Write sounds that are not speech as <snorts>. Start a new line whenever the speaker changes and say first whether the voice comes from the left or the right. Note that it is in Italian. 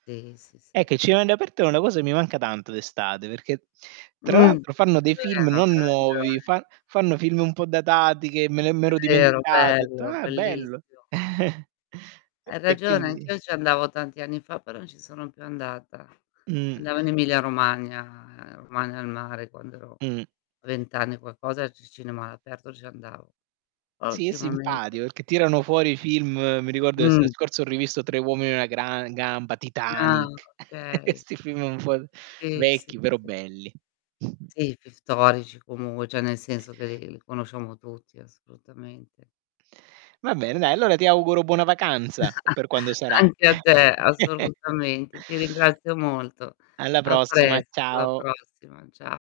left: Sì, sì, sì.
right: Ecco, i cinema all' aperto è una cosa che mi manca tanto d'estate, perché tra
left: Mh.
right: l'altro fanno dei film
left: Vero,
right: non
left: c'ha
right: nuovi,
left: ragione.
right: fan fanno film un po' datati, che me l'e m'ero
left: È vero,
right: dimenticato. Ho detto:
left: bello,
right: "Ah, bello!"
left: bellissimo.
right: <chuckles> E
left: Hai
right: e
left: ragione.
right: quindi
left: Anch'io ci andavo tanti anni fa, però non ci sono più andata.
right: Mh.
left: Andavo in Emilia Romagna, ehm, Romagna al mare, quando ero
right: Mh-mh.
left: a 20 anni e qualcosa, ci cinema all'aperto ci andavo. Poi
right: Sì, è
left: ultimamente
right: simpatico, perchè tirano fuori film mi ricordo, l'estate
left: Mh.
right: scorsa ho rivisto Tre Uomini E Una Gran Gamba,
left: Ah,
right: Titanic, <chuckles>
left: okay.
right: 'sti film un po'
left: Sì, sì,
right: vecchi però
left: sì.
right: belli. <snorts>
left: Sì, film storici comunque cioè, nel senso che li li conosciamo tutti, assolutamente.
right: Va bene dai,
left: Anche
right: allora
left: a
right: ti
left: me.
right: auguro buona vacanza, u per quando
left: <chuckles>
right: sarà.
left: Anche a te,
right: <chuckles>
left: assolutamente. Ti ringrazio molto.
right: Alla
left: A
right: prossima,
left: presto, la
right: ciao.
left: prossima, ciao.